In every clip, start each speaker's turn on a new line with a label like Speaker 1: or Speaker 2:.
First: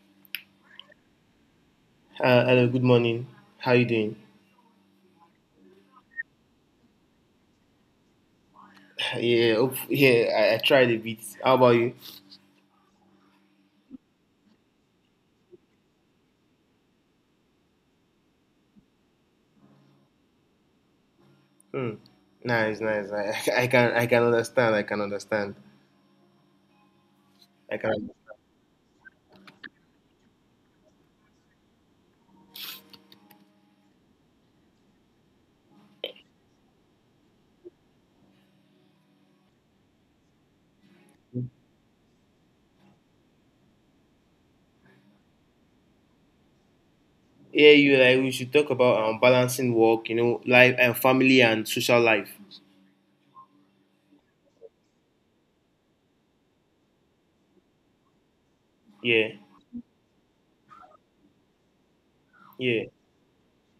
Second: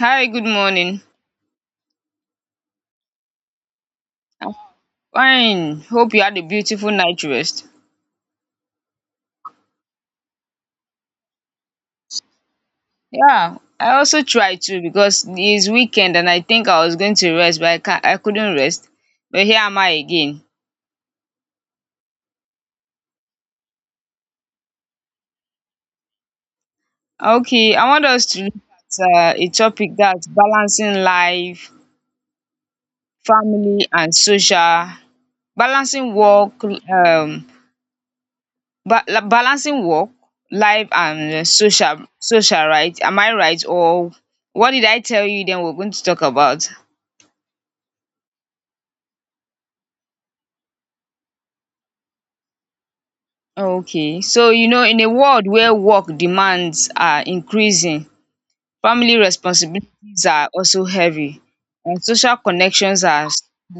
Speaker 1: Hi, good morning.
Speaker 2: Hello, good morning. How you doing?
Speaker 1: I'm fine. Hope you had a beautiful night rest.
Speaker 2: Yeah, yeah, I tried a bit. How about you?
Speaker 1: Yeah, I also tried to because it's weekend and I think I was going to rest, but I couldn't rest. But here am I again.
Speaker 2: Hmm. Nice, nice. I can understand. I can understand.
Speaker 1: Okay,
Speaker 2: I
Speaker 1: I want
Speaker 2: can.
Speaker 1: us to look at a topic that's balancing life, family, and social, balancing work, um, balancing work, life, and social, social, right? Am I right? Or what did I tell you? Then we're going to talk about.
Speaker 2: Yeah, you like we should talk about balancing work, life and family and social life.
Speaker 1: Okay, so you know in a world where work demands are increasing, family
Speaker 2: Yeah,
Speaker 1: responsibilities are also heavy and social
Speaker 2: yeah,
Speaker 1: connections are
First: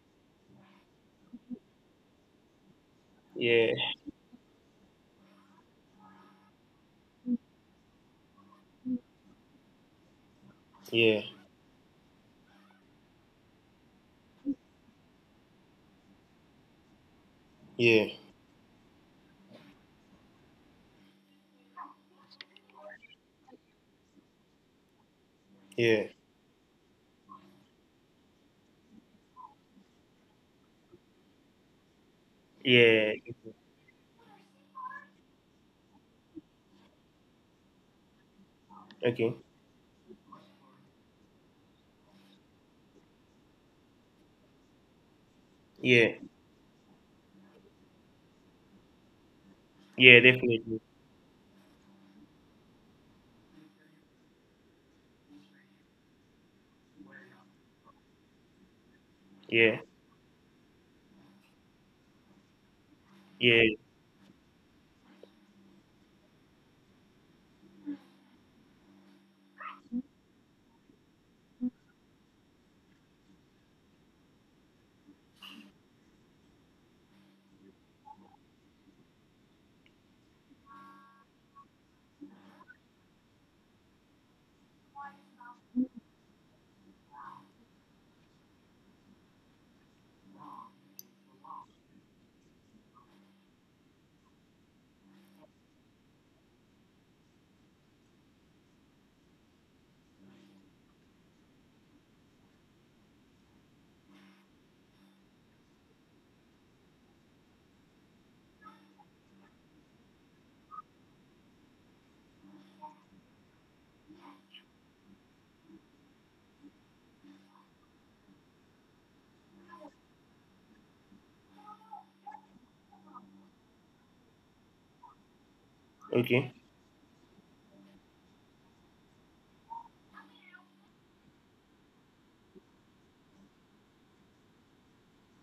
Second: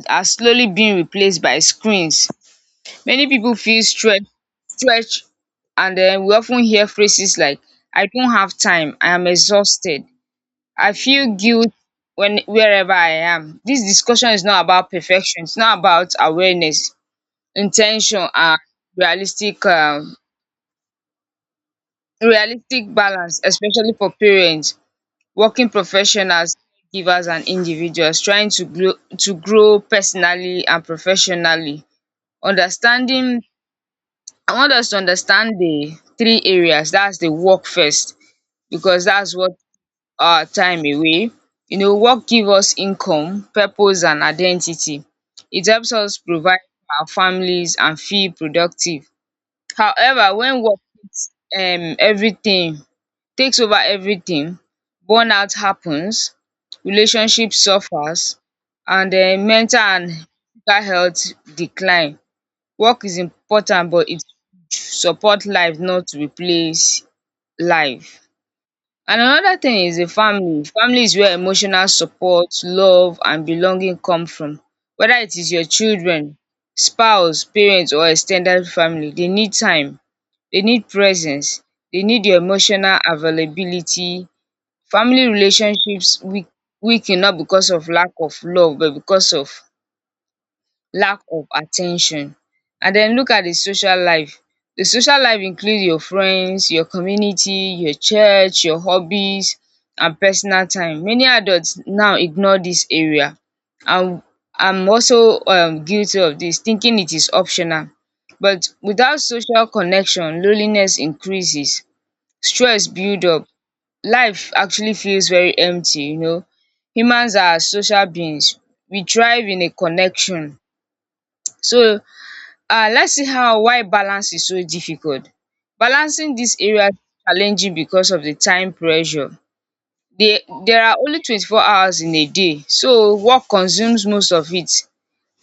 Speaker 1: are slowly being replaced by screens. Many people
Speaker 2: yeah,
Speaker 1: feel stretch and then we often hear phrases like I don't have time, I am exhausted. I
Speaker 2: yeah,
Speaker 1: feel guilt when wherever I am. This discussion is not about perfection, it's not about awareness,
Speaker 2: yeah,
Speaker 1: intention and realistic um realistic balance especially for parents, working
Speaker 2: yeah,
Speaker 1: professionals, givers, and individuals trying to grow personally and professionally.
Speaker 2: yeah.
Speaker 1: Understanding, I want us to understand the three areas, that's the work first because
Speaker 2: Okay.
Speaker 1: that's what our time away. You know, work gives us income, purpose, and identity. It helps
Speaker 2: Yeah,
Speaker 1: us provide for our families and feel productive.
Speaker 2: yeah,
Speaker 1: However, when
Speaker 2: definitely.
Speaker 1: work takes everything, takes over everything, burnout happens, relationship suffers, and
Speaker 2: Yeah,
Speaker 1: mental and physical health decline. Work is
Speaker 2: yeah.
Speaker 1: important, but it should support life, not replace life. And another thing is the family. Family is where emotional support, love, and belonging come from. Whether it is your children, spouse, parents, or extended family, they need time, they need presence, they need your emotional availability. Family relationships weaken not because of lack of love but because of lack of attention. And then look at the social life. The social life includes your friends, your community, your church, your hobbies and personal time. Many adults now ignore this area and I'm also guilty of this, thinking it is optional. But without social connection loneliness increases, stress builds up, life actually feels very empty, you know. Humans are social beings, we thrive in a connection. So let's see how why balance is so difficult. Balancing
Speaker 2: Okay,
Speaker 1: this area is challenging because of the time pressure. There are only 24 hours in a day, so work consumes most of it,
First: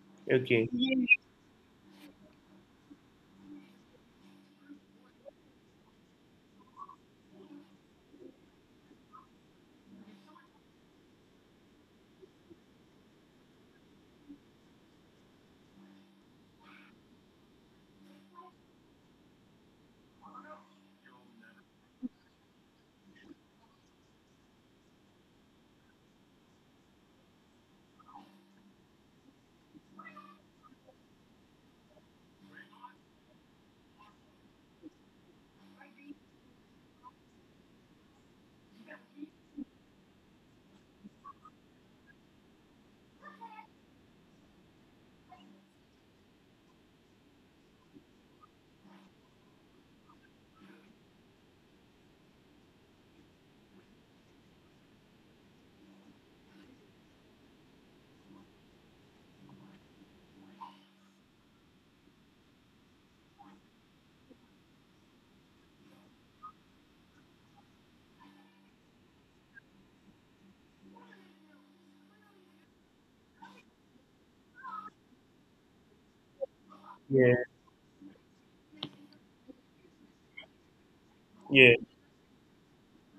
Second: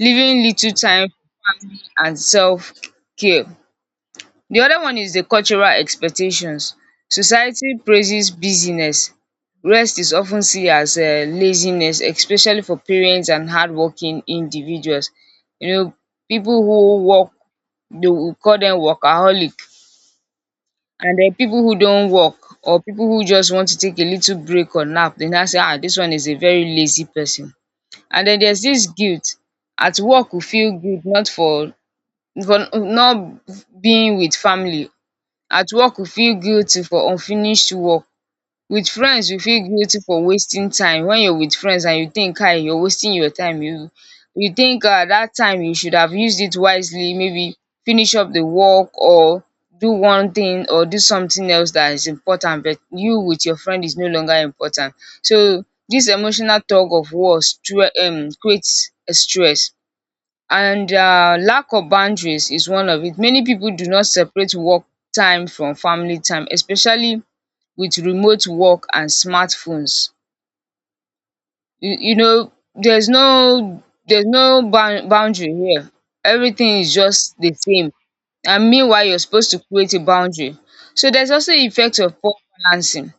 Speaker 1: leaving
Speaker 2: okay.
Speaker 1: little time for family and self care. The other one is the cultural expectations. Society praises busyness. Rest is often seen as laziness especially for parents and hardworking individuals. You know, people who work, they will call them workaholic, and then people who don't work or people who just want to take a little break or nap, they now say, ah, this one is a very lazy person. And then there's this guilt. At work we feel guilt not for for not being with family. At work we feel guilty for unfinished work. With friends we feel guilty for wasting time. When you're with friends and you think, "Hi, you're wasting your time, you think that time you should have used it wisely, maybe finish up the work or do one thing or do something else that is important, but you with your friend is no longer important." So this emotional tug of war creates a stress. And lack of boundaries is one of it. Many people do not separate work time from family time, especially with remote work and smart phones. You know, there's no boundary here, everything is just
Speaker 2: Yeah,
Speaker 1: the same. And meanwhile you're supposed to create a boundary. So there's also the
Speaker 2: yeah.
Speaker 1: effect of poor balancing.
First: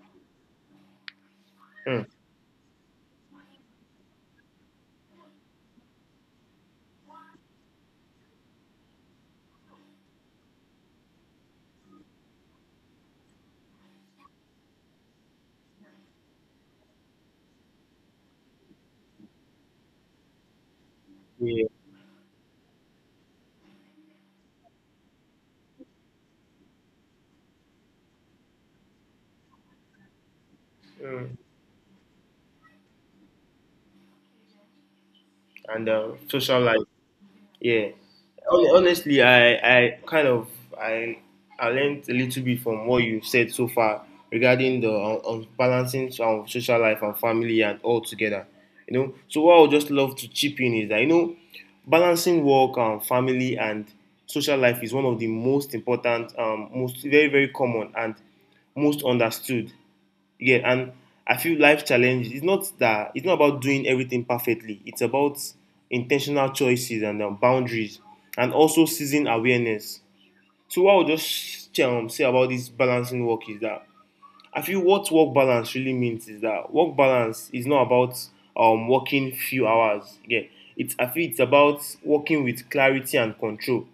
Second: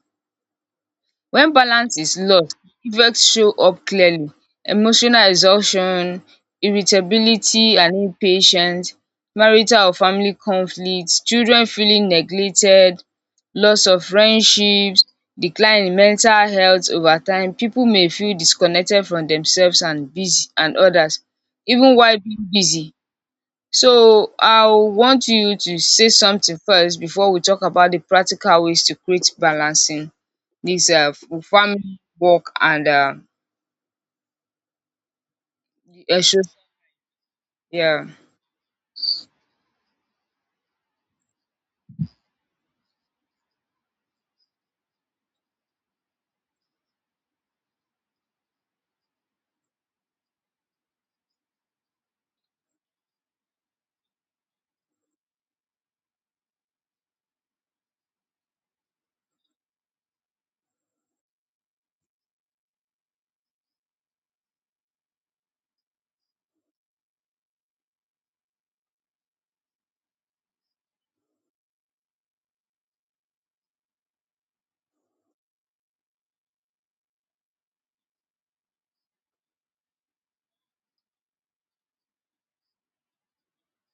Speaker 1: When balance
Speaker 2: Mm.
Speaker 1: is lost, effects show up clearly: emotional exhaustion, irritability and impatience, marital or family conflicts, children feeling neglected, loss of friendships, decline in mental health. Over time people may feel disconnected from themselves and busy and others,
Speaker 2: Yeah.
Speaker 1: even while being busy. So I want you to say something first before we talk about the practical ways to create balancing this
Speaker 2: Mm.
Speaker 1: farming work and
Speaker 2: And
Speaker 1: issues.
Speaker 2: social life. Yeah.
Speaker 1: Yeah,
Speaker 2: Honestly, I kind of I I learned a little bit from what you've said so far regarding the balancing social life and family and all together. So what I would just love to chip in is that balancing work and family and social life is one of the most important, most very, very common and most understood, yeah, and I feel life challenge is not that, it's not about doing everything perfectly. It's about intentional choices and boundaries, and also seizing awareness. So what I would just say about this balancing work is that I feel what work balance really means is that work balance is not about working few hours. Yeah, it's I feel it's about working with clarity and control.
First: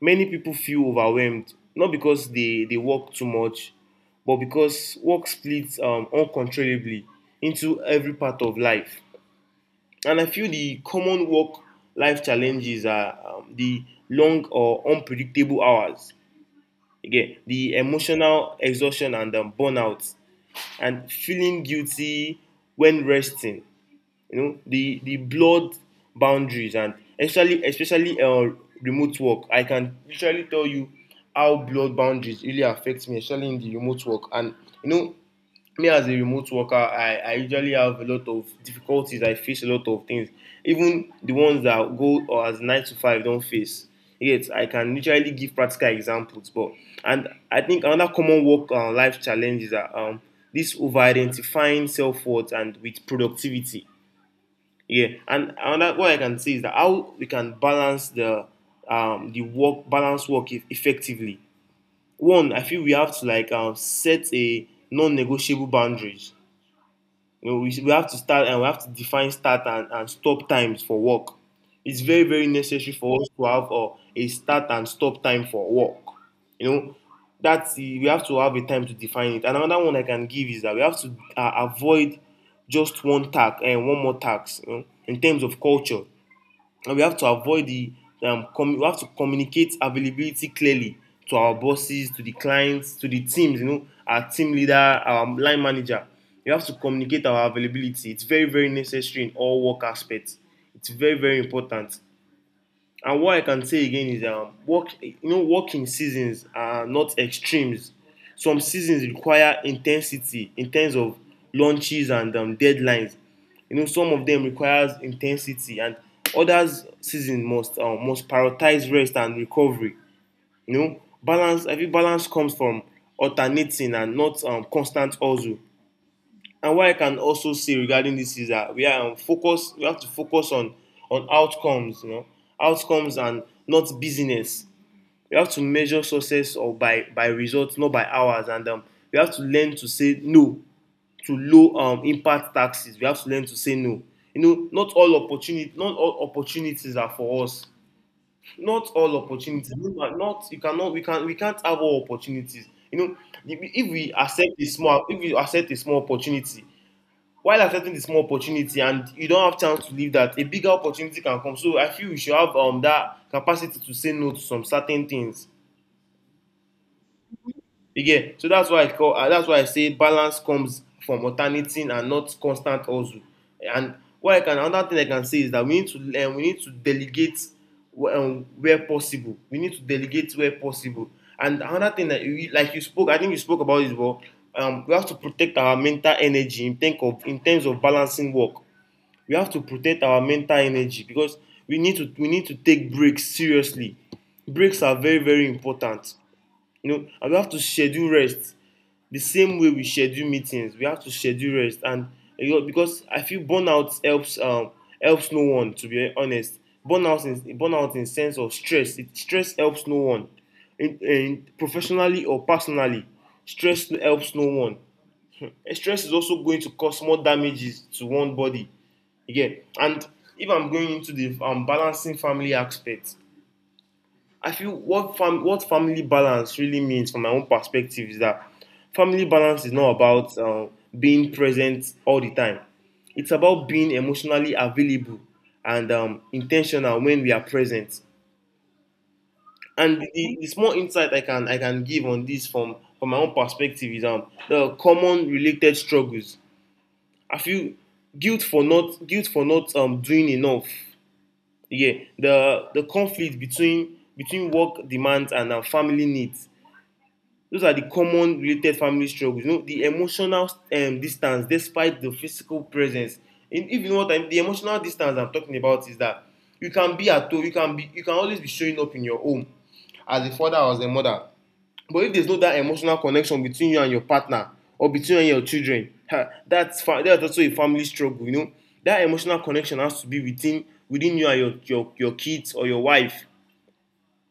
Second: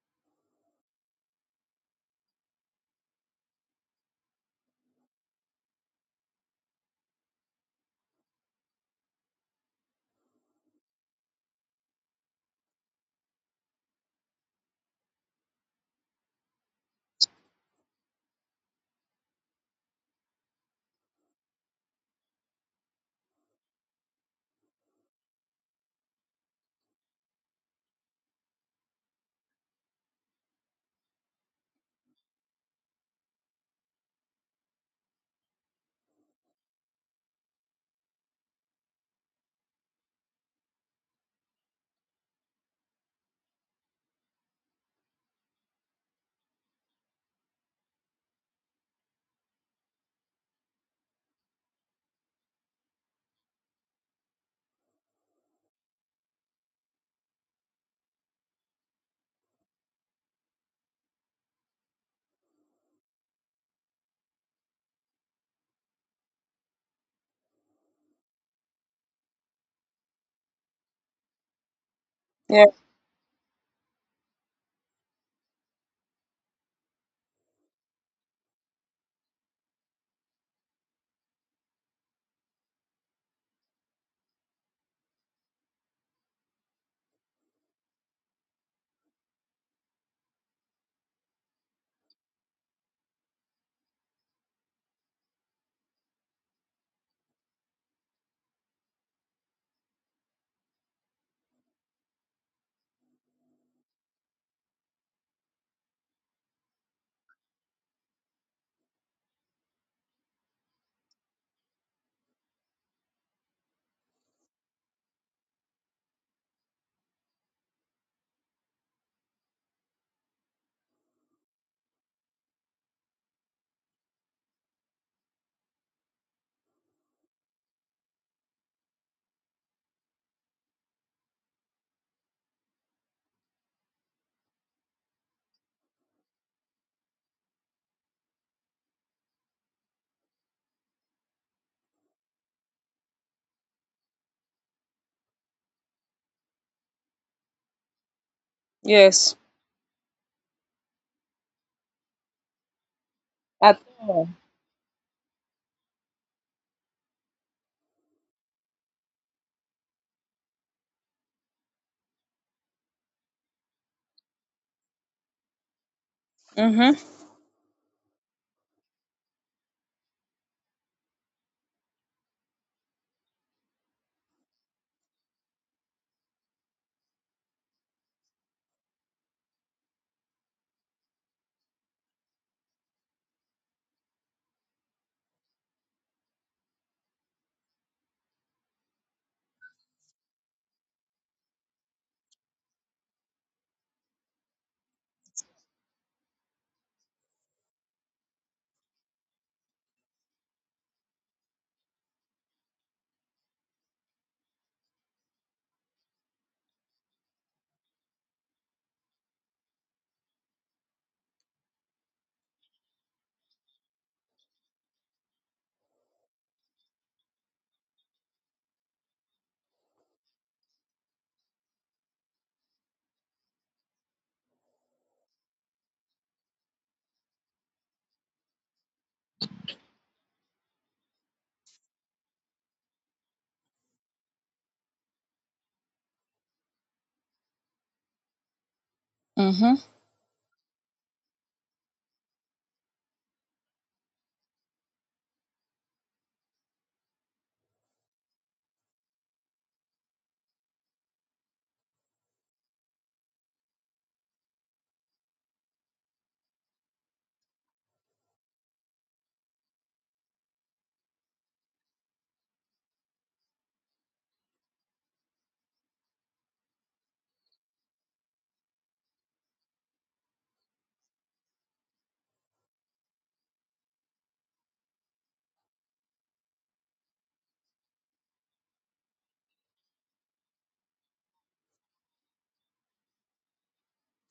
Speaker 2: Many people feel overwhelmed, not because they work too much, but because work splits uncontrollably into every part of life. And I feel the common work life challenges are the long or unpredictable hours, again, the emotional exhaustion and burnout, and feeling guilty when resting. The blurred boundaries, and especially remote work, I can literally tell you how blurred boundaries really affect me, especially in the remote work. And you know me as a remote worker, I usually have a lot of difficulties. I face a lot of things even the ones that go or as 9 to 5 do don't face, yet I can literally give practical examples. But and I think another common work life challenge is that this over identifying self-worth and with productivity, yeah. And another what I can see is that how we can balance the work, balance work effectively. One, I feel we have to like set a non-negotiable boundaries. We have to start, and we have to define start and stop times for work. It's very, very
Speaker 1: yeah,
Speaker 2: necessary for us to have a start and stop time for work. You know, we have to have a time to define it. And another one I can give is that we have to avoid just one tax and one more tax, in terms of culture, and we have to avoid the we have to communicate availability clearly to our bosses, to the clients, to the teams, our team leader, our line manager. We have to communicate our availability. It's very, very necessary in all work aspects. It's very, very important. And what I can say again is, working seasons are not extremes. Some seasons require intensity in terms of launches and deadlines. Some of them requires intensity, and others seasons must prioritize rest and recovery. You know balance I think balance comes from alternating and not constant hustle. And what I can also say regarding this is that we are focused, we have to focus on outcomes and not business. We have to measure success or by results, not by hours. And we have to learn to say no to low impact taxes. We have to learn to say no. Not all opportunities are for us. Not all
Speaker 1: yes,
Speaker 2: opportunities. You Not, you cannot, we can't have all opportunities. If
Speaker 1: at
Speaker 2: if we
Speaker 1: all.
Speaker 2: accept a small, if we accept a small opportunity, while accepting the small opportunity and you don't have chance to leave, that a bigger opportunity can come. So I feel we should have that capacity to say no to some certain things.
Speaker 1: Mhm,
Speaker 2: Again, so that's why I say balance comes from alternating and not constant hustle. And what I can another thing I can say is that we need to delegate where possible, we need to delegate where possible. And another thing that you spoke, I think you spoke about is, well, we have to protect our mental energy in terms of balancing work. We have to protect our mental energy, because we need to take breaks seriously. Breaks are very, very important. And we have to schedule rest the same way we schedule meetings. We have to schedule rest. And because I feel burnout helps no one, to be honest. Burnout in sense of stress helps no one. In professionally or personally, stress helps no one. And stress is also going to cause more damages to one body. Again, and if I'm going into the balancing family aspect, I feel what what family balance really means from my own perspective is that family balance is not about being present all the time. It's about being emotionally available and intentional when we are present.
Speaker 1: mhm,
Speaker 2: And the small insight I can give on this from my own perspective is the common related struggles. I feel guilt for not doing enough, yeah. The conflict between work demands and family needs, those are the common related family struggles. The emotional distance despite the physical presence. In even what I'm the emotional distance I'm talking about is that, you can be at home, you can always be showing up in your home as a father or as a mother. But if there's no that emotional connection between you and your partner or between you and your children, that's also a family struggle. That emotional connection has to be within you and your kids or your wife.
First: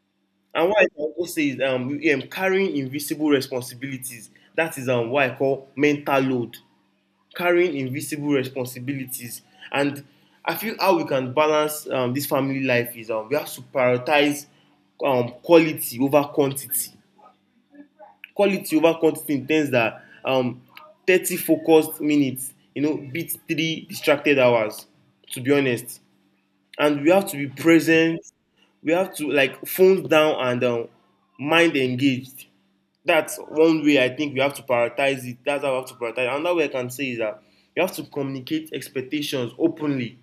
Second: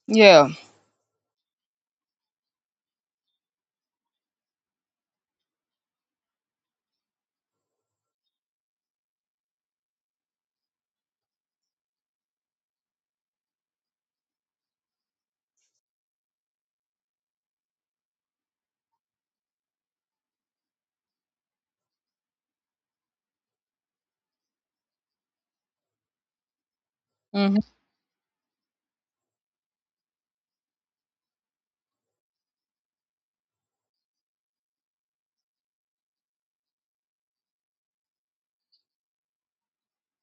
Speaker 1: yeah,
Speaker 2: And why I can also say is, carrying invisible responsibilities. That is what I call mental load. Carrying invisible responsibilities. And I feel how we can balance this family life is, we have to prioritize quality over quantity, quality over quantity, in terms that, 30 focused minutes, beat 3 distracted hours, to be honest. And we have to be
Speaker 1: mhm,
Speaker 2: present. We have to like phones down and mind engaged. That's one way I think we have to prioritize it. That's how we have to prioritize it. Another way I can say is that you have to communicate expectations openly,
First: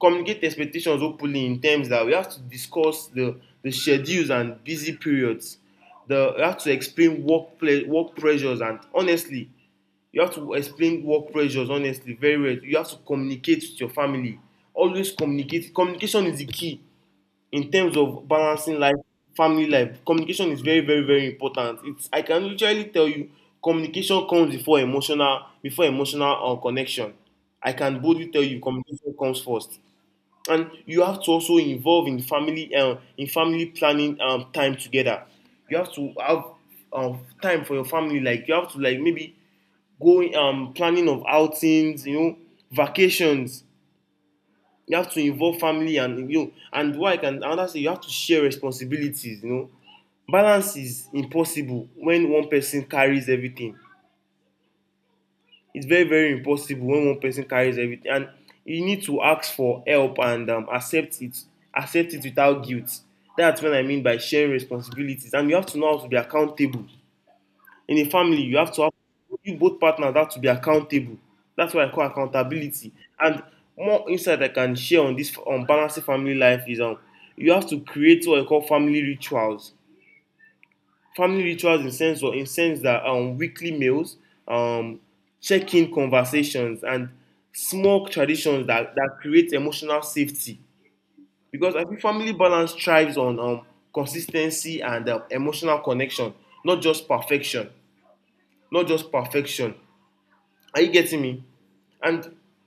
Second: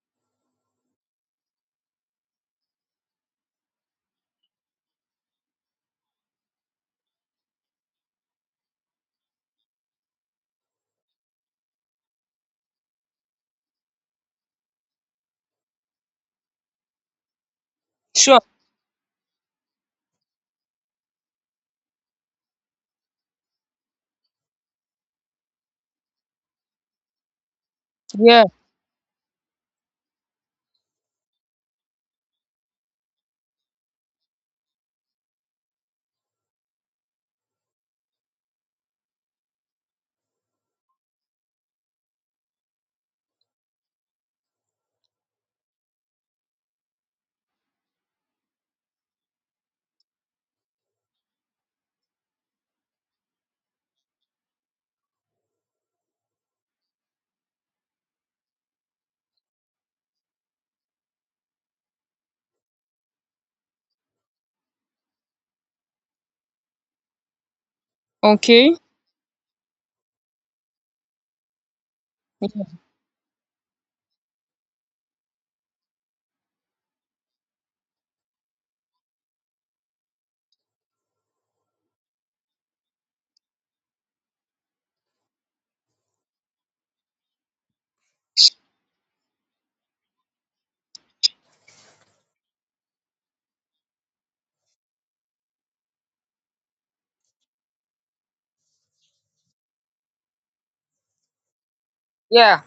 Speaker 2: communicate expectations openly, in terms that we have to discuss the schedules and busy periods. We have to explain work pressures, and honestly, you have to explain work pressures honestly very well. You have to communicate with your family. Always communicate. Communication is the key in terms of
Speaker 1: sure,
Speaker 2: balancing life, family life. Communication is very, very, very important. It's I can literally tell you, communication comes before emotional connection. I can boldly tell
Speaker 1: yeah,
Speaker 2: you, communication comes first. And you have to also involve in family planning, time together. You have to have time for your family, like you have to, like maybe go, planning of outings, vacations. You have to involve family, and you know and why I can another thing, you have to share responsibilities. Balance is impossible when one person carries everything. It's very, very impossible when one person carries everything, and you need to ask for help and accept it without guilt. That's what I mean by sharing responsibilities. And you have to know how to be accountable. In a family,
Speaker 1: okay,
Speaker 2: you both partners have to be accountable. That's what I call accountability. And more insight I can share on this on balancing family life is, you have to create what I call family rituals. Family rituals in sense, that weekly meals, um, check-in conversations, and small traditions that create emotional safety. Because I think family balance thrives on consistency and emotional connection, not just perfection. Not just perfection. Are you getting me? And
Speaker 1: yeah,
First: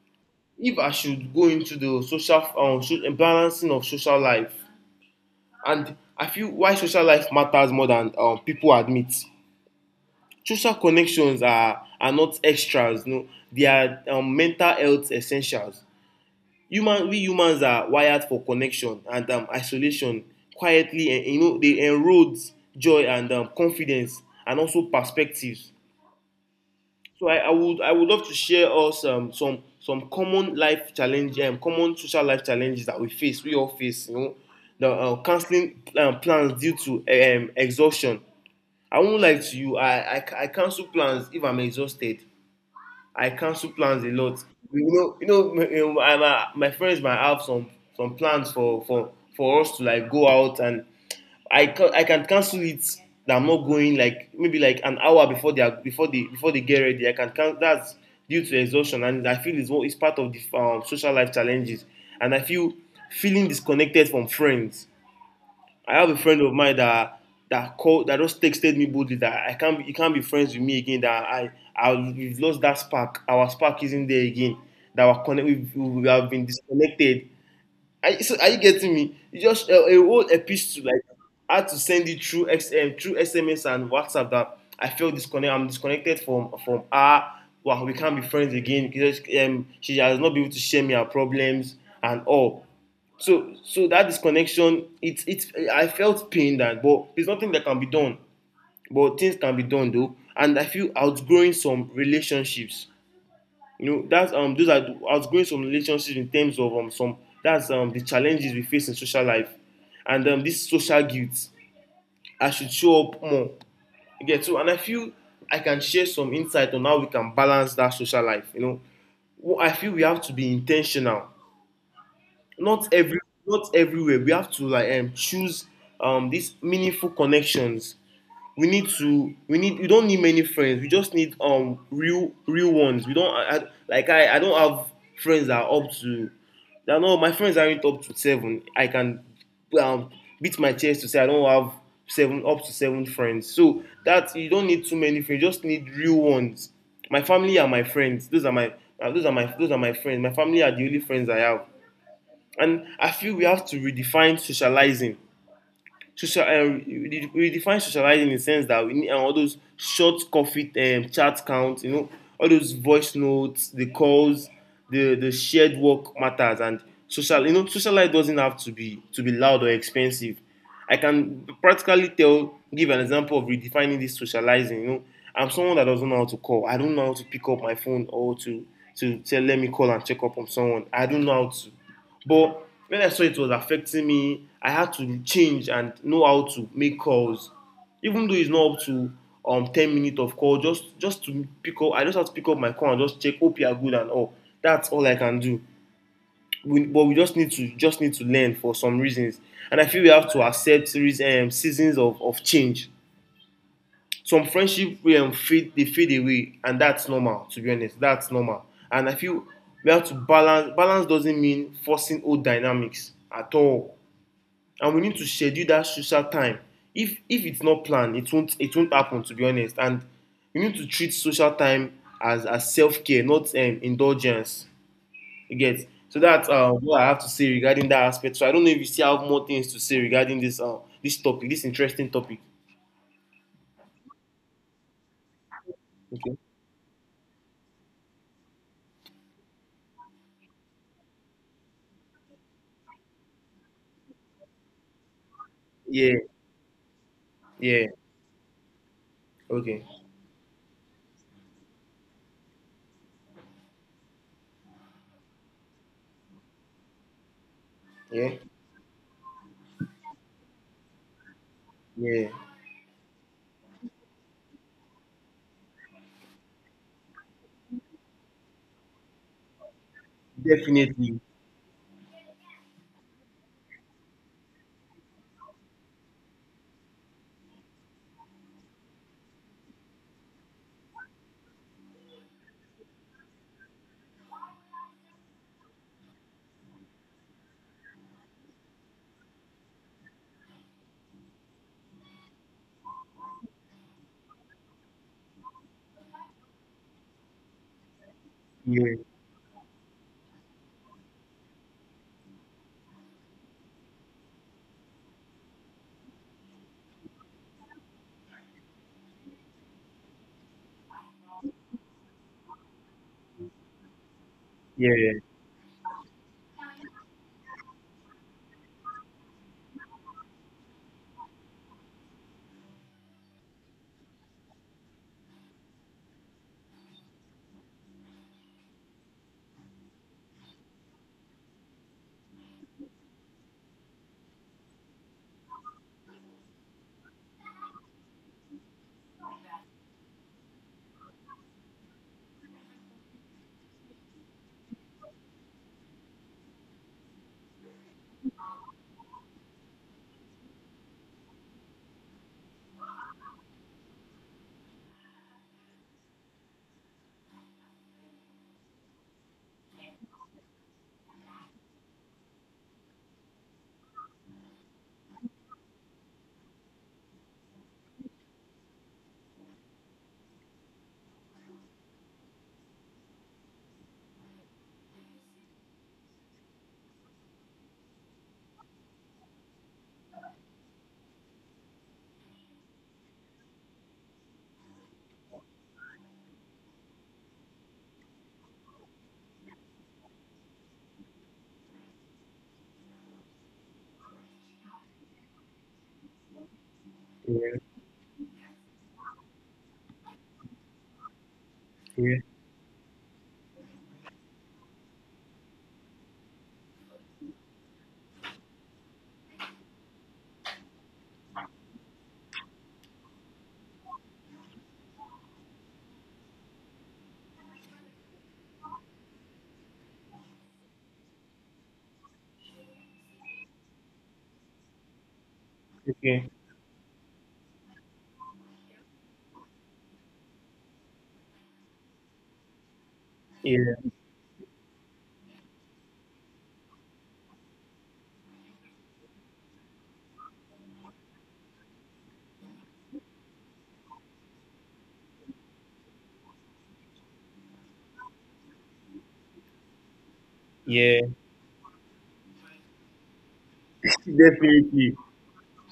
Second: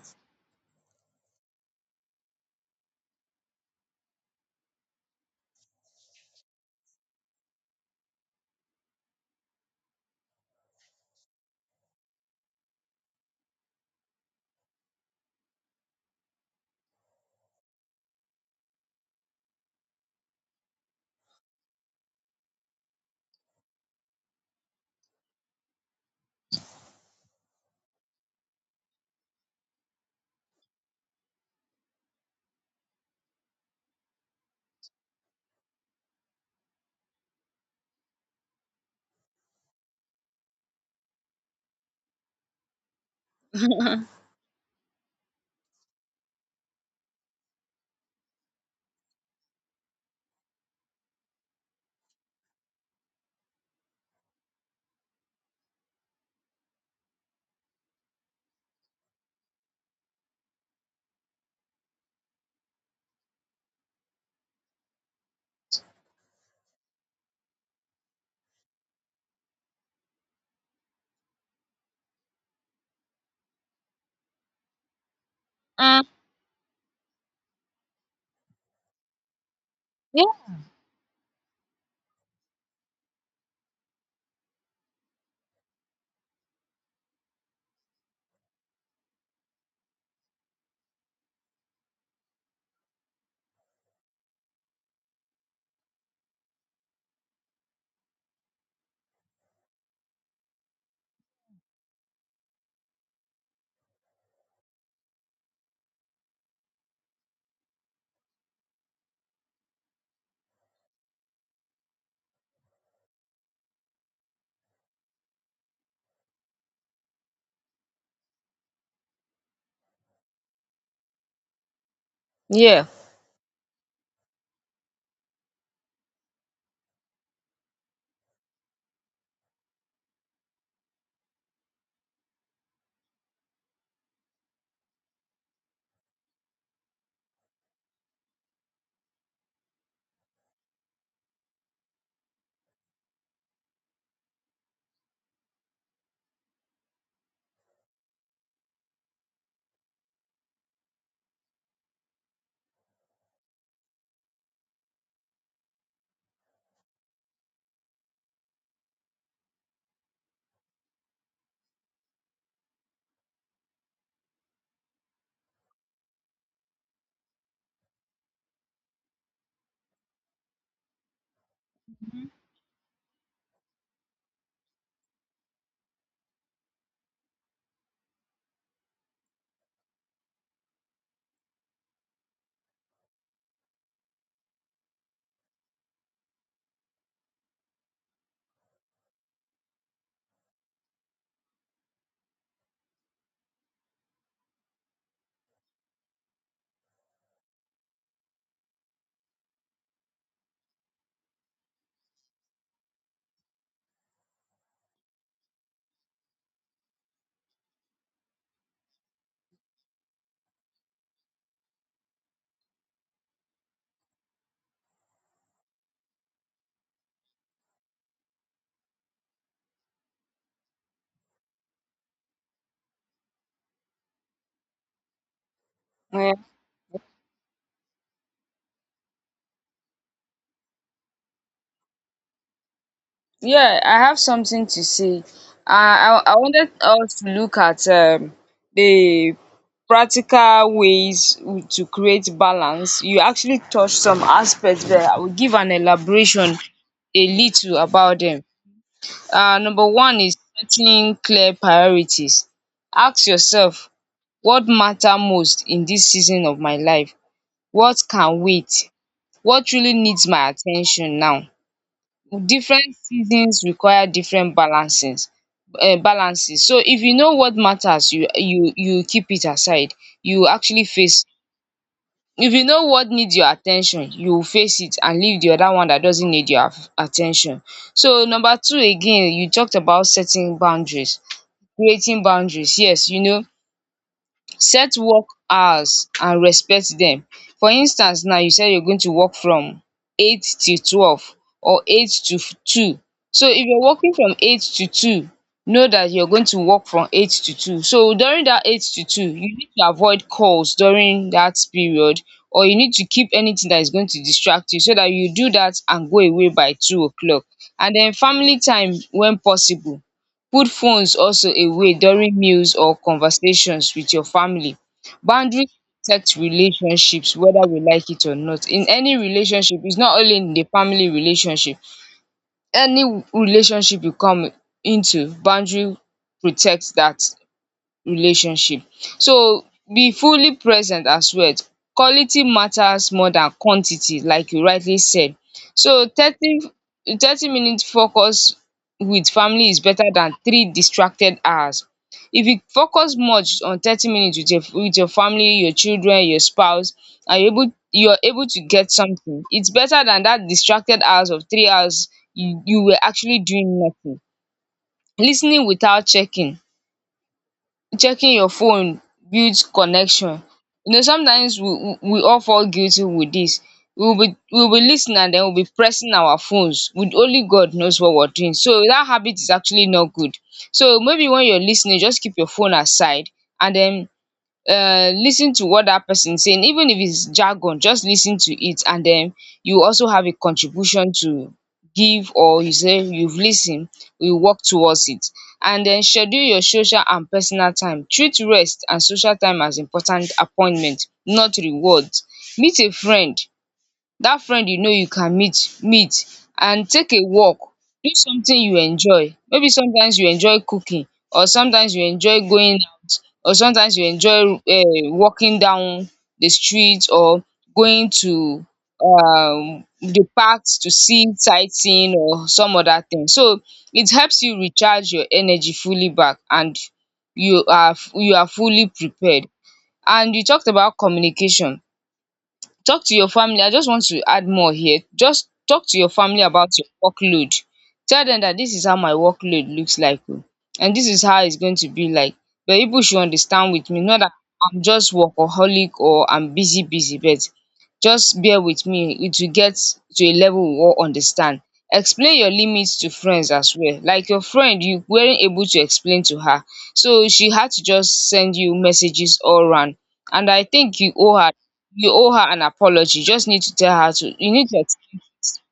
Speaker 2: if I should go into the balancing of social life, and I feel why social life matters more than people admit. Social connections are not extras. No, they are mental health essentials. Human we humans are wired for connection, and isolation quietly, and you know they enrolled joy and confidence, and also perspectives. So I would love to share us some common life challenges, common social life challenges that we all face. The cancelling plans due to exhaustion. I won't lie to you. I cancel plans if I'm exhausted. I cancel plans a
Speaker 1: mm,
Speaker 2: lot. You know, my friends might have some plans for us to, like, go out, and I can cancel it. That I'm not going, like maybe like an hour before they are, before they get ready. I can cancel. That's due to exhaustion, and I feel it's what is part of the social life challenges. And I feel feeling disconnected from friends. I have a friend of mine that just texted me boldly that I can't be, you can't be friends with me again. That I we've lost that spark. Our spark isn't there again. That we're connect, we've, we have been disconnected. So are you getting me? It's just a whole
Speaker 1: yeah,
Speaker 2: epistle, like I had to send it through XM, through SMS and WhatsApp, that I feel disconnected. I'm disconnected from her. Well, we can't be friends again because she has not been able to share me her problems and all. So that disconnection, it's it's. I felt pain that, but there's nothing that can be done. But things can be done though, and I feel outgrowing some relationships. You know that's those are Outgrowing some relationships in terms of some, that's the challenges we face in social life. And this social guilt, I should show up more. Okay, so and I feel I can share some insight on how we can balance that social life, you know. Well, I feel we have to be intentional. not
Speaker 1: yeah,
Speaker 2: every Not everywhere. We have to, like, choose these meaningful connections. We don't need many friends. We just need real ones. We don't I, I, like i i don't have friends that are up to that. No, my friends aren't up to seven. I can um beat my chest to say I don't have seven up to seven friends. So that you don't need too many friends, you just need real ones. My family are my friends. Those are my friends. My family are the only friends I have. And I feel we have to redefine socializing. Social, uh, Redefine socializing in the sense that we need all those short coffee chat counts, you know, all those voice notes, the calls, the shared work matters, and social. You know, social life doesn't have to be loud or expensive. I can practically give an example of redefining this socializing. You know, I'm someone that doesn't know how to call. I don't know how to pick up my phone or to say, let me call and check up on someone. I don't know how to. But when I saw it was affecting me, I had to change and know how to make calls. Even though it's not up to 10 minutes of call, just to pick up, I just have to pick up my call and just check, hope you are good and all. That's all I can do. But we just need to learn for some reasons. And I feel we have to accept seasons of change. Some friendship wey fade, they fade away, and that's normal, to be honest. That's normal. And I feel we have to balance. Balance doesn't mean forcing old dynamics at all. And we need to schedule that social time. If it's not planned, it won't happen, to be honest. And we need to treat social time as self-care, not indulgence. You get. So
Speaker 1: yeah.
Speaker 2: that's what I have to say regarding that aspect. So I don't know if you still have more things to say regarding this interesting topic.
Speaker 1: Yeah, I have something to say. I
Speaker 2: Okay.
Speaker 1: wanted us to look at the practical ways to create balance. You actually touched some aspects there. I will give an
Speaker 2: Yeah,
Speaker 1: elaboration a little
Speaker 2: yeah.
Speaker 1: about them.
Speaker 2: Okay.
Speaker 1: Number one is setting clear priorities. Ask yourself, what matter most in this season of my life? What
Speaker 2: Yeah,
Speaker 1: can wait? What really needs my attention now?
Speaker 2: yeah,
Speaker 1: Different seasons require different balances. Balances. So if you know what matters, you keep it aside. You actually
Speaker 2: definitely.
Speaker 1: face. If you know what needs your attention, you face it and leave the other one that doesn't need your attention. So number two, again, you talked about setting boundaries, creating boundaries. Yes, you know, set work hours and respect dem. For instance, now you said you're going to work from 8 till 12, or two. So if you're working from 8 to 2, know that you're going to work from 8 to 2. So during that eight
Speaker 2: Yeah,
Speaker 1: to two you need to avoid calls during that period, or you need to keep anything that is going to distract you, so that you do that and go away by 2 o'clock. And then family time when possible, put phones also away during meals or conversations with your family.
Speaker 2: yeah, yeah,
Speaker 1: Boundaries protect relationships, whether we like it or not. In any relationship, it's not only in the family relationship, any relationship you come into, boundary protects that relationship. So be fully present as well. Quality matters more than quantity, like you rightly said. So thirty minutes focus with family is better than three distracted hours. If you focus much on 30 minutes with your family, your children, your spouse, and you're able to get something, it's better than that distracted hours of 3 hours you you were actually doing nothing. Listening without checking your phone builds connection. You know, sometimes we all fall guilty with this. We will be listening, and then we will be pressing our phones with only god knows what we're doing. So that habit is actually not good. So maybe when you're listening, just keep your phone aside, and then listen to what that person saying, even if it's jargon, just listen to it, and then you also have a contribution to give, or you say you've listened. We work towards it. And then schedule your social and personal time. Treat rest and social time as important appointment, not rewards. Meet a friend, that friend you know you can meet and take a walk, do something you enjoy, maybe sometimes you enjoy cooking, or sometimes you
Speaker 2: yeah.
Speaker 1: enjoy going out, or sometimes you enjoy walking down the street, or going to the parks to see sightseeing or some other thing. So it helps you recharge your energy fully back and you are fully prepared. And you talked about communication. Talk to your family, I just want to add more here. Just talk to your
Speaker 2: Okay,
Speaker 1: family about your workload. Tell them that this is how my workload looks like, oh, and this is how it's going to be like, but people should
Speaker 2: yeah,
Speaker 1: understand with me, not that I'm just workaholic or I'm busy busy, but just bear with me, it will get to a level we all understand. Explain your limits to friends as well. Like your friend, you weren't able to explain to her, so she had to just send you messages all round, and I
Speaker 2: yeah,
Speaker 1: think you owe her, you owe her an apology. You just need to tell her, to you need to
Speaker 2: definitely.
Speaker 1: explain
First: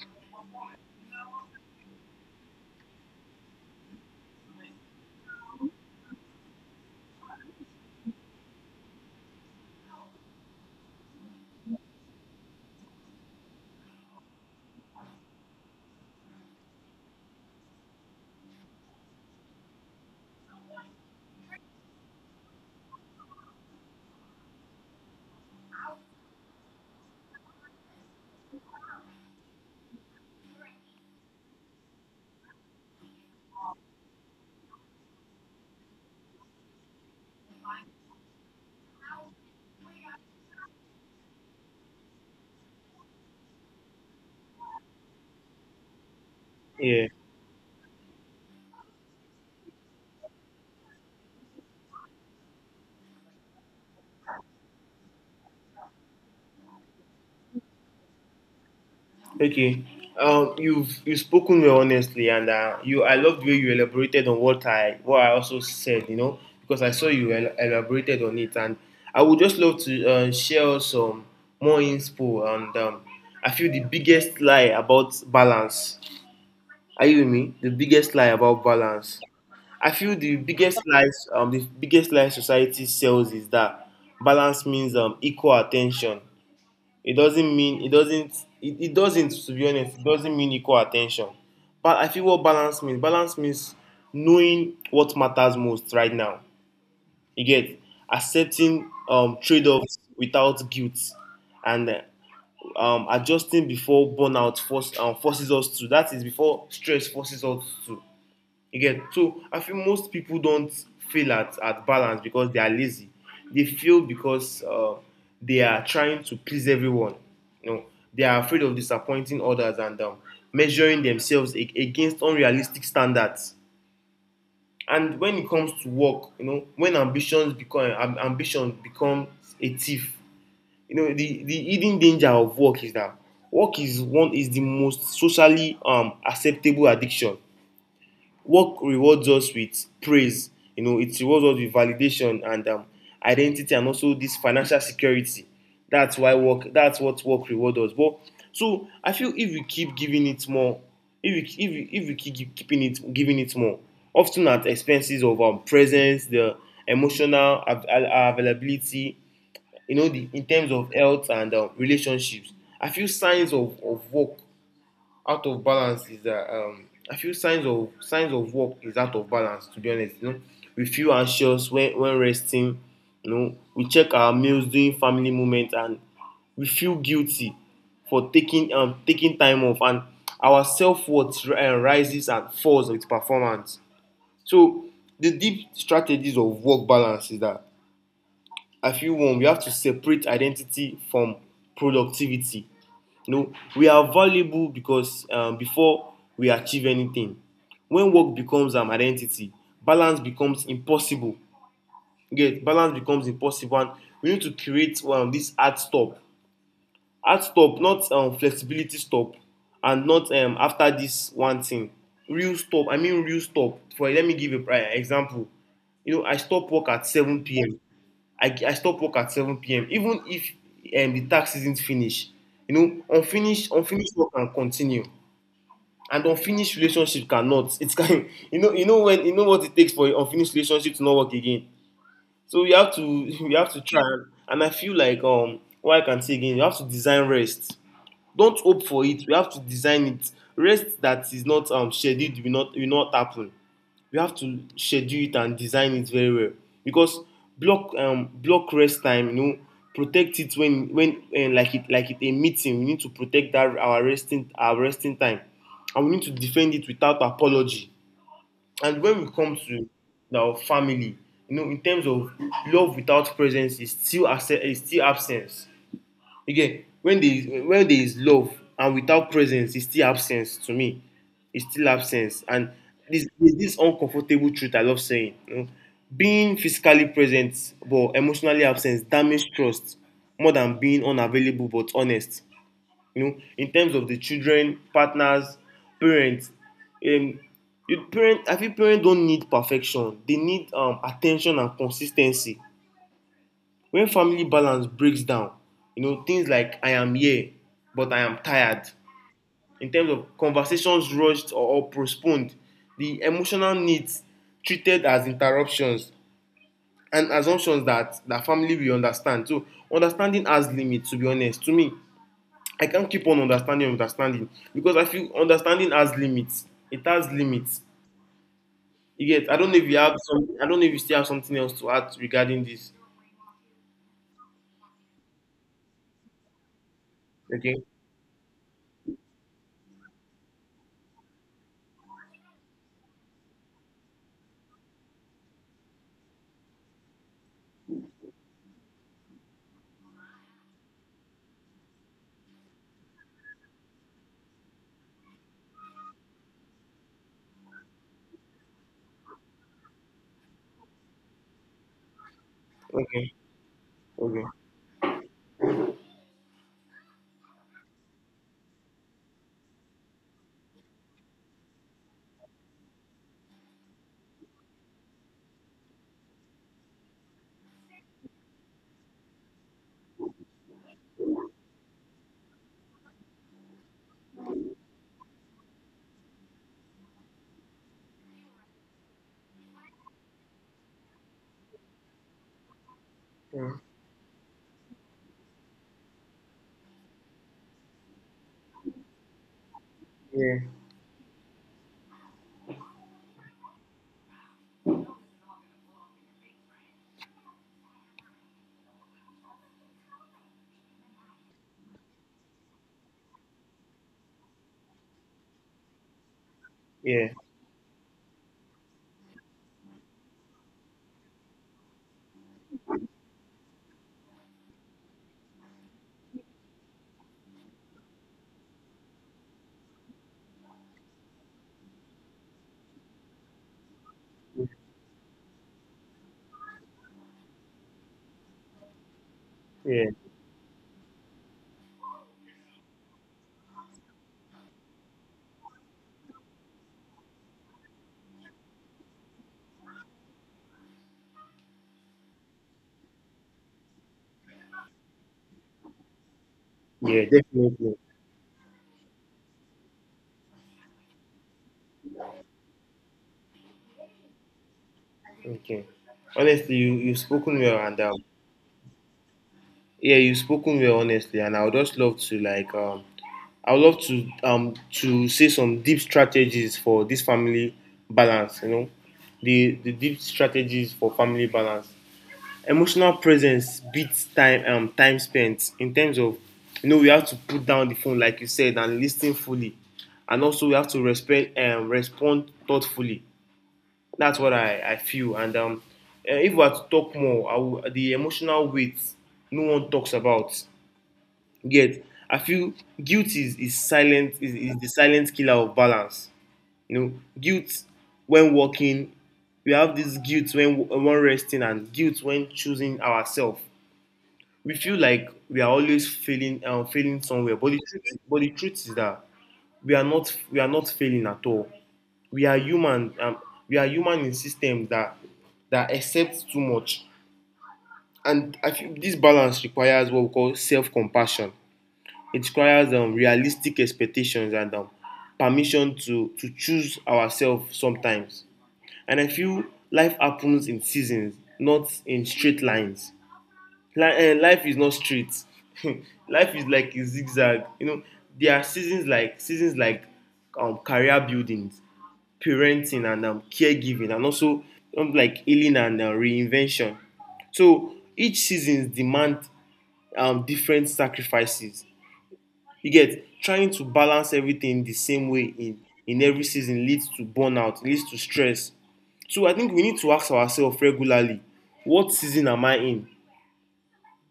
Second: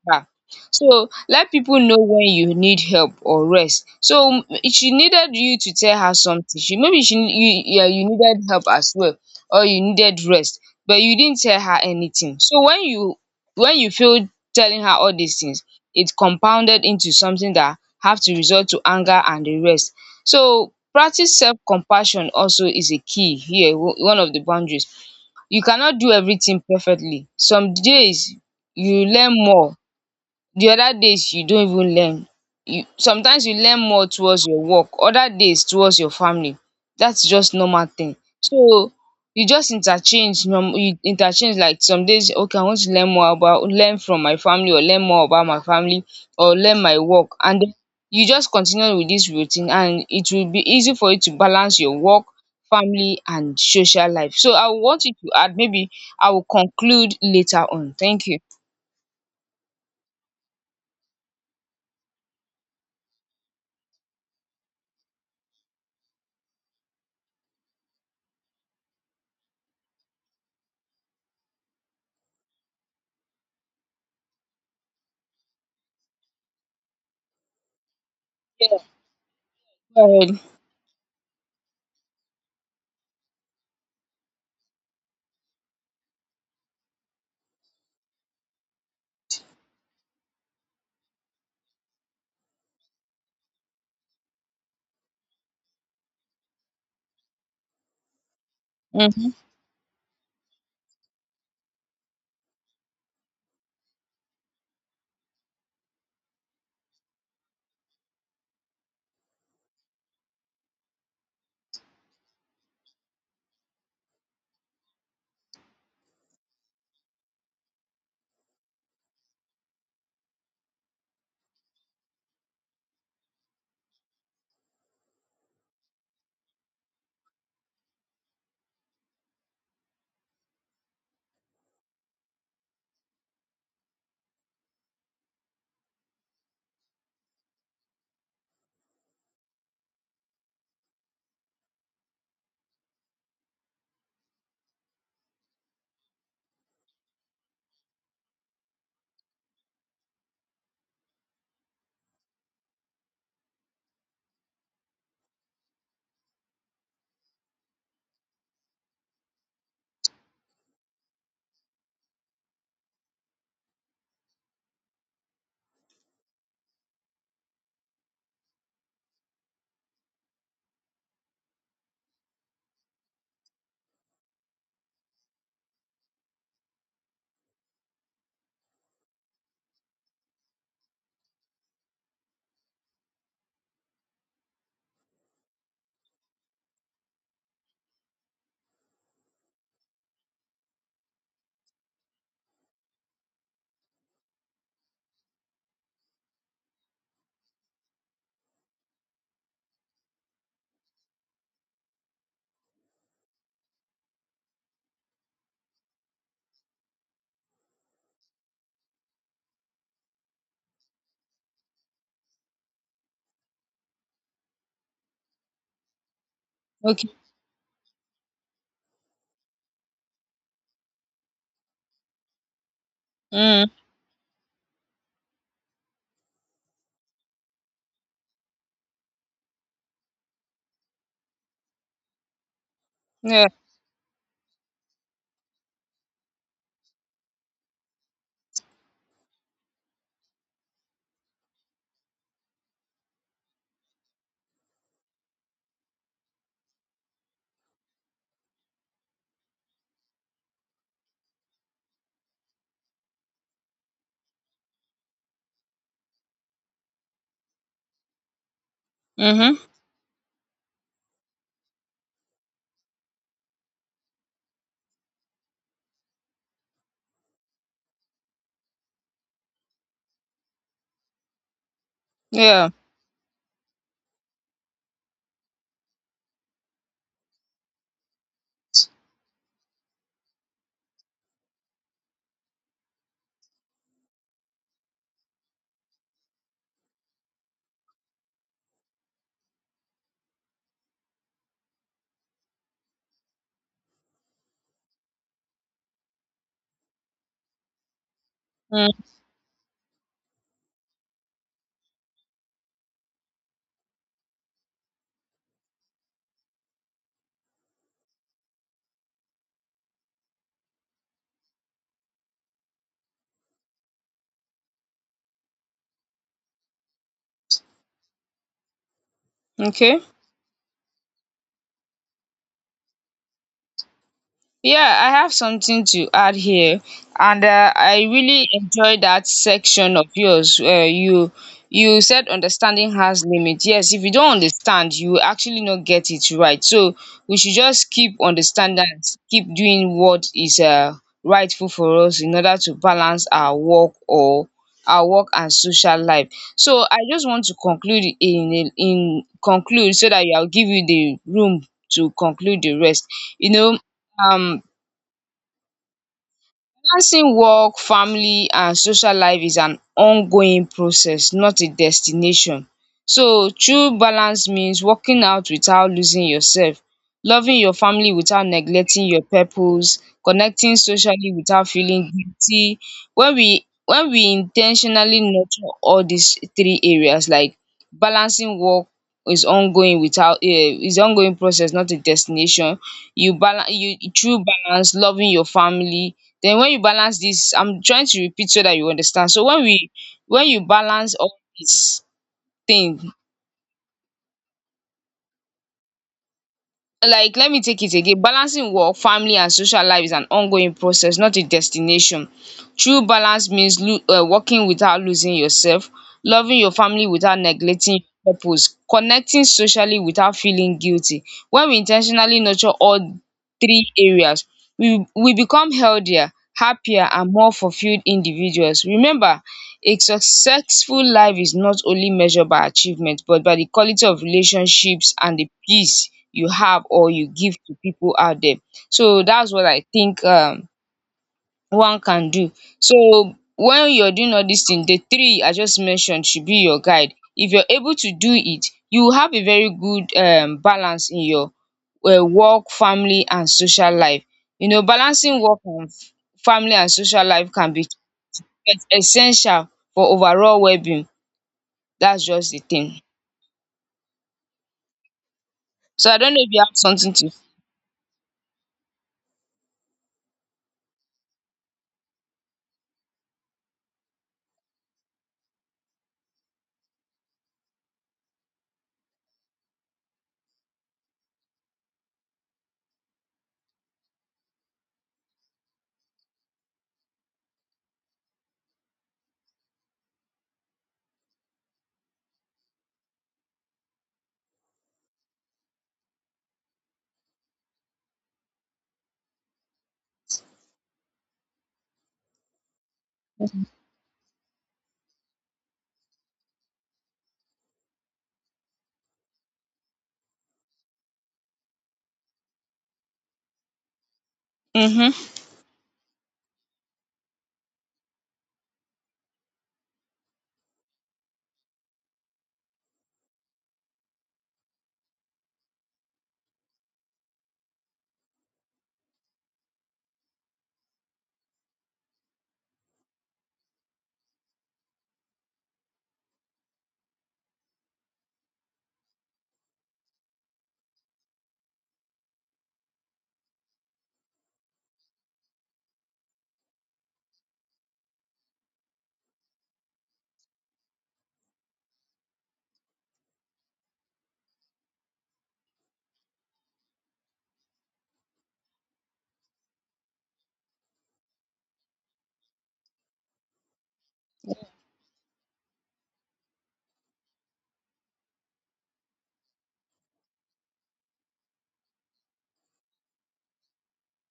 Speaker 1: her. So let people know when you need help or rest. So she needed you to tell her something. She, maybe she you yeah, you needed help as well, or you needed rest, but you didn't tell her anything. So when you feel telling her all these things, it compounded into something that have to resort to anger and the rest. So practice self-compassion also is a key here, one of the boundaries. You cannot do everything perfectly. Some days you learn more, the other days you don't even learn. You sometimes you learn more towards your work, other days towards your family. That's just normal thing. So you just you interchange, like some days, okay, I want to learn more about learn from my family or learn more about my family, or learn my
Speaker 2: Yeah,
Speaker 1: work, and then you just continue with this routine, and it will be easy for you to balance your work, family and social life. So I want you to add, maybe I will conclude later on. Thank you.
Speaker 2: okay. You've spoken well, honestly, and you I love the way you elaborated on what I also said. You know, because I saw you elaborated on it, and I would just love to share some more info. And I feel the biggest lie about balance. Are you with me? The biggest lie about
Speaker 1: Yeah,
Speaker 2: balance. I feel
Speaker 1: go
Speaker 2: the
Speaker 1: ahead.
Speaker 2: biggest lie society sells is that balance means equal attention. It doesn't mean, it doesn't, it doesn't, to be honest. It doesn't mean equal attention. But I feel what balance means. Balance means knowing what matters most right now. You get. Accepting
Speaker 1: Mhm.
Speaker 2: trade-offs without guilt, and adjusting before forces us to. That is, before stress forces us to. You get. So I feel most people don't fail at balance because they are lazy. They fail because they are trying to please everyone. You know, they are afraid of disappointing others, and measuring themselves against unrealistic standards. And when it comes to work, you know, when ambition becomes a thief. You know, the hidden danger of work is that work is the most socially acceptable addiction. Work rewards us with praise. You know, it rewards us with validation and identity, and also this financial security. That's what work rewards us, but. So I feel if we keep giving it more, if we keep keeping it giving it more, often at expenses of presence, the emotional availability. You know, the in terms of health and relationships. I feel signs of work out of balance is that I feel signs of work is out of balance, to be honest. You know, we feel anxious when resting. You know, we check our meals during family moments, and we feel guilty for taking time off, and our self worth rises and falls with performance. So the deep strategies of work balance is that, I feel, one, we have to separate identity from productivity. You know, we are valuable because before we achieve anything, when work becomes an identity, balance becomes impossible. You get. Balance becomes impossible, and we need to create this hard stop. Hard stop, not flexibility stop, and not after this one thing. Real stop. I mean real stop. For, let me give a example. You know, I stop work at
Speaker 1: Okay.
Speaker 2: 7 p.m. I stop work at 7 p.m. Even if the task isn't finished, you know,
Speaker 1: Mm.
Speaker 2: unfinished work can continue, and unfinished relationship cannot. It can, you know when you know what it takes for an unfinished relationship to not work again. So you have to
Speaker 1: Yeah.
Speaker 2: you have to try, and I feel like what I can say again, you have to design rest. Don't hope for it. You have to design it. Rest that is not scheduled will not happen. You have to schedule it and design it very well, because block rest time, you know, protect it when like it a meeting. We need to protect that, our resting time, and we need to defend it without apology. And when we come
Speaker 1: Mhm.
Speaker 2: to our family, you know, in terms of love without presence is still absence. Again, when there is love and without presence, it's still absence to me. It's still absence.
Speaker 1: Yeah.
Speaker 2: And this there's this uncomfortable truth I love saying. You know, being physically present but emotionally absent damages trust more than being unavailable but honest. You know, in terms of the children, partners, parents, um, you parent I feel parents don't need perfection. They need attention and consistency. When family balance breaks down, you know, things like, I am here but I am tired.
Speaker 1: Mm.
Speaker 2: In terms of conversations rushed or postponed, the emotional needs treated as interruptions, and assumptions that family will understand. So understanding has limits, to be honest, to me. I can't keep on understanding and understanding, because I feel understanding has limits. It has limits. You get. I don't know if you
Speaker 1: Okay.
Speaker 2: have some, I don't know if you still have something else to add regarding this.
Speaker 1: Yeah, I have something to add here, and
Speaker 2: Okay.
Speaker 1: I really enjoy that section of yours. You you said understanding has limits. Yes, if you don't understand, you will actually not get it right. So we should just keep understanding, and keep doing what is rightful for us in order to balance our work or our work and social life. So I just want to conclude in conclude so that I'll give you the room to conclude the rest.
Speaker 2: Okay.
Speaker 1: You know,
Speaker 2: Okay.
Speaker 1: um balancing work, family and social life is an ongoing process, not a destination. So true balance means working out without losing yourself, loving your family without neglecting your purpose, connecting socially without feeling guilty. When we in ten tionally nurture all these three areas, like balancing work is ongoing without is ongoing process, not a destination. You balance,
Speaker 2: Mm.
Speaker 1: you true balance, loving your family, then when you balance this, I'm trying to repeat so that you understand. When
Speaker 2: Yeah,
Speaker 1: you balance all these thing, like let me take it again. Balancing work, family and social life is an ongoing process, not a destination. True balance means working without losing yourself, loving your family
Speaker 2: yeah.
Speaker 1: without neglecting your purpose, connecting socially without feeling guilty. When we intentionally nurture all three areas, we become healthier, happier and more fulfilled individuals. Remember, a successful life is not only measured by achievement but by the quality of relationships and the peace you have or you give to people out there. So that's what I
Speaker 2: Yeah,
Speaker 1: think one can do. So when you're doing all these things, the three I just mentioned should be your guide. If you're able to do it, you will have a very good balance in your work, family and social life. You know, balancing work and family and
Speaker 2: yeah,
Speaker 1: social life can be,
Speaker 2: definitely.
Speaker 1: it's essential for overall well-being. That's just the thing.
Speaker 2: Okay.
Speaker 1: So I don't know if you
Speaker 2: Honestly,
Speaker 1: have
Speaker 2: you
Speaker 1: something
Speaker 2: you've
Speaker 1: to.
Speaker 2: spoken well, and yeah, you've spoken well, honestly, and I would just love to I would love to say some deep strategies for this family balance. You know, the deep strategies for family balance. Emotional presence beats time spent in terms of, you know, we have to put down the phone like you said and listen fully, and also we have to respect respond thoughtfully. That's what I feel. And If we are to talk more, I will, the emotional weight no one talks about yet. I feel guilt is the silent killer of balance. You know, guilt when walking, we have this guilt when resting and guilt when choosing ourselves. We feel
Speaker 1: Mm-hmm.
Speaker 2: like we are always failing somewhere, but but the truth is that we are not failing at all. We are human we are human in systems that accept too much. And I feel this balance requires what we call self-compassion. It requires realistic expectations and, permission to choose ourselves sometimes. And I feel life happens in seasons, not in straight lines. Life is not straight. Life is like a zigzag, you know. There are seasons like, career building, parenting and, caregiving, and also, like healing and, reinvention. So each season demands, different sacrifices. You get trying to balance everything the same way in every season leads to burnout, leads to stress. So I think we need to ask ourselves regularly, what season am I in?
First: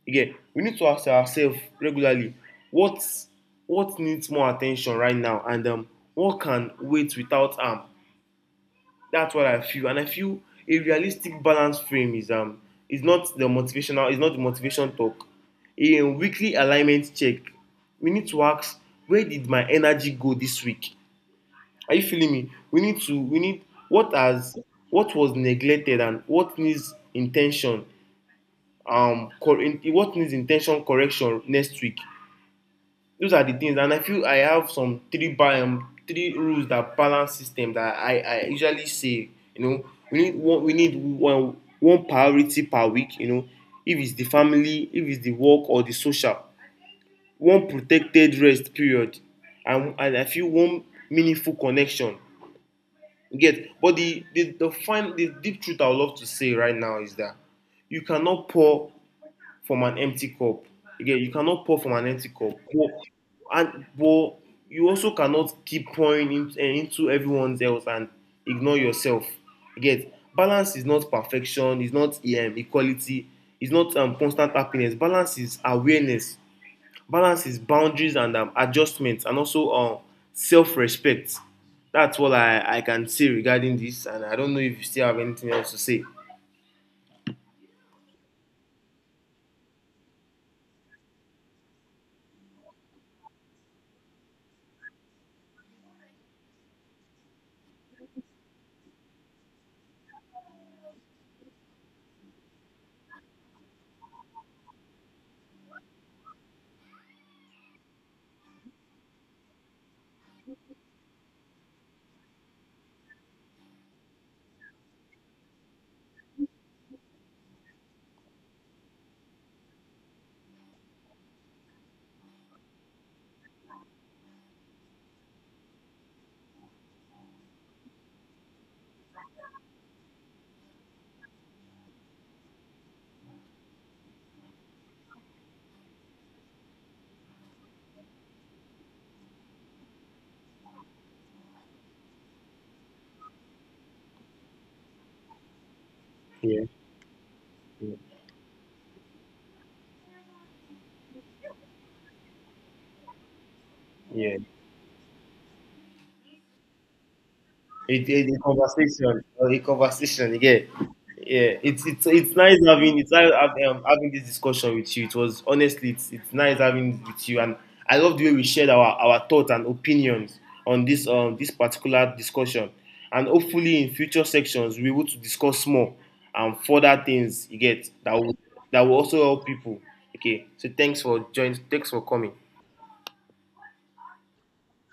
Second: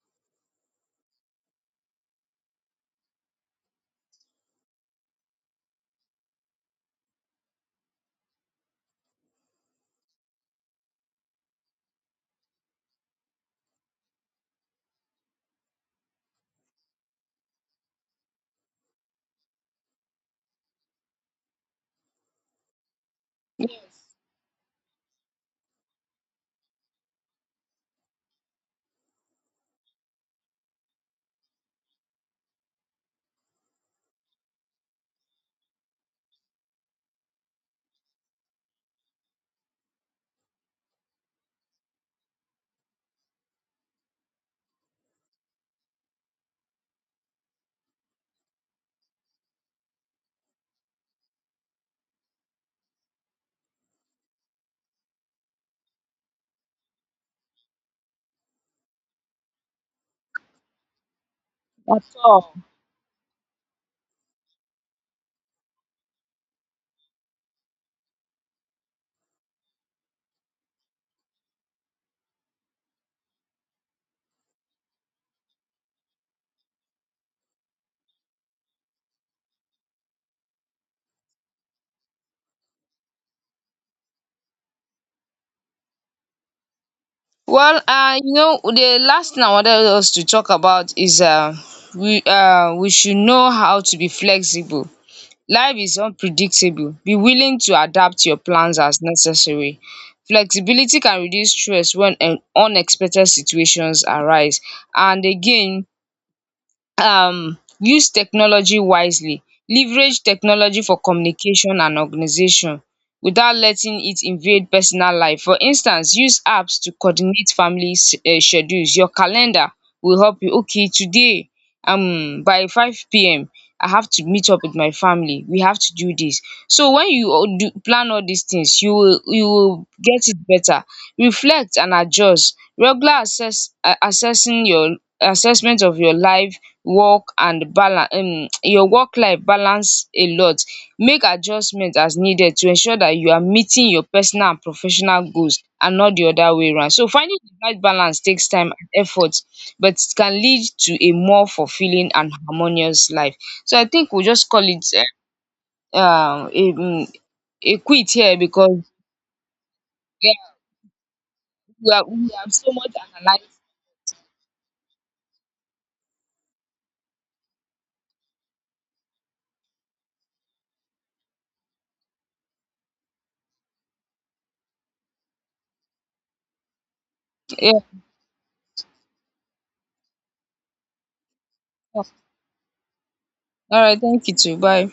Speaker 2: Again, we need to ask ourselves regularly, what what needs more attention right now? And What can wait without am. That's what I feel, and I feel a realistic balance frame is not the motivation talk. A weekly alignment check. We need to ask, where did my energy go this week? Are you feeling me? We need what has, what was neglected and what needs intention, what needs intention correction next week. Those are the things, and I feel I have some three rules, that balance system that I usually say, you know. We need one priority per week, you know. If it's the family, if it's the work, or the social, one protected rest period, and I feel one meaningful connection. You get, but the fine the deep truth I would love to say right now is that you cannot pour from an empty cup. Again, you cannot pour from an empty cup. But you also cannot keep pouring in, eh, into everyone else and ignore yourself. Again, balance is not perfection. It's not, equality. It's not, constant happiness. Balance is awareness. Balance is boundaries and, adjustments, and also, self-respect. That's what I can say regarding this, and I don't know if you still have anything else to say.
Speaker 1: Well, you know, the last thing I wanted us to talk about is we should know how to be flexible. Life is unpredictable. Be willing to adapt your plans as necessary. Flexibility can reduce stress when an unexpected situations arise. And again, use technology wisely, leverage technology for communication and organisation without letting it invade personal life. For instance, use apps to coordinate family schedules. Your calendar will help you. Okay, today by 5 p.m. I have to meet up with my family, we have to do this. So when you all do plan all these things, you will get it better. Reflect and adjust, regular assess, assessing your assessment of your life, work and balance, your work life balance a lot. Make adjustment as needed to ensure that you are meeting your personal and professional goals and not the other
Speaker 2: Yeah.
Speaker 1: way round. So finding the right balance takes time and effort, but it can lead to a more fulfilling and harmonious life. So I think we'll
Speaker 2: Yeah.
Speaker 1: just call it, eh, um a um a
Speaker 2: It,
Speaker 1: quit
Speaker 2: it,
Speaker 1: here
Speaker 2: it
Speaker 1: because,
Speaker 2: conversation, it conversation
Speaker 1: yeah,
Speaker 2: again. Yeah, it's it's
Speaker 1: we
Speaker 2: it's
Speaker 1: have
Speaker 2: nice
Speaker 1: so much analyzed.
Speaker 2: having this discussion with you. It was honestly, it's nice having it with you, and I love the way we shared our thoughts and opinions on this this particular discussion, and hopefully in future sections we will to discuss more and further things, you
Speaker 1: Yeah,
Speaker 2: get, that will also help people. Okay, so thanks for joining. Thanks for coming.
Speaker 1: all right, thank you too, bye.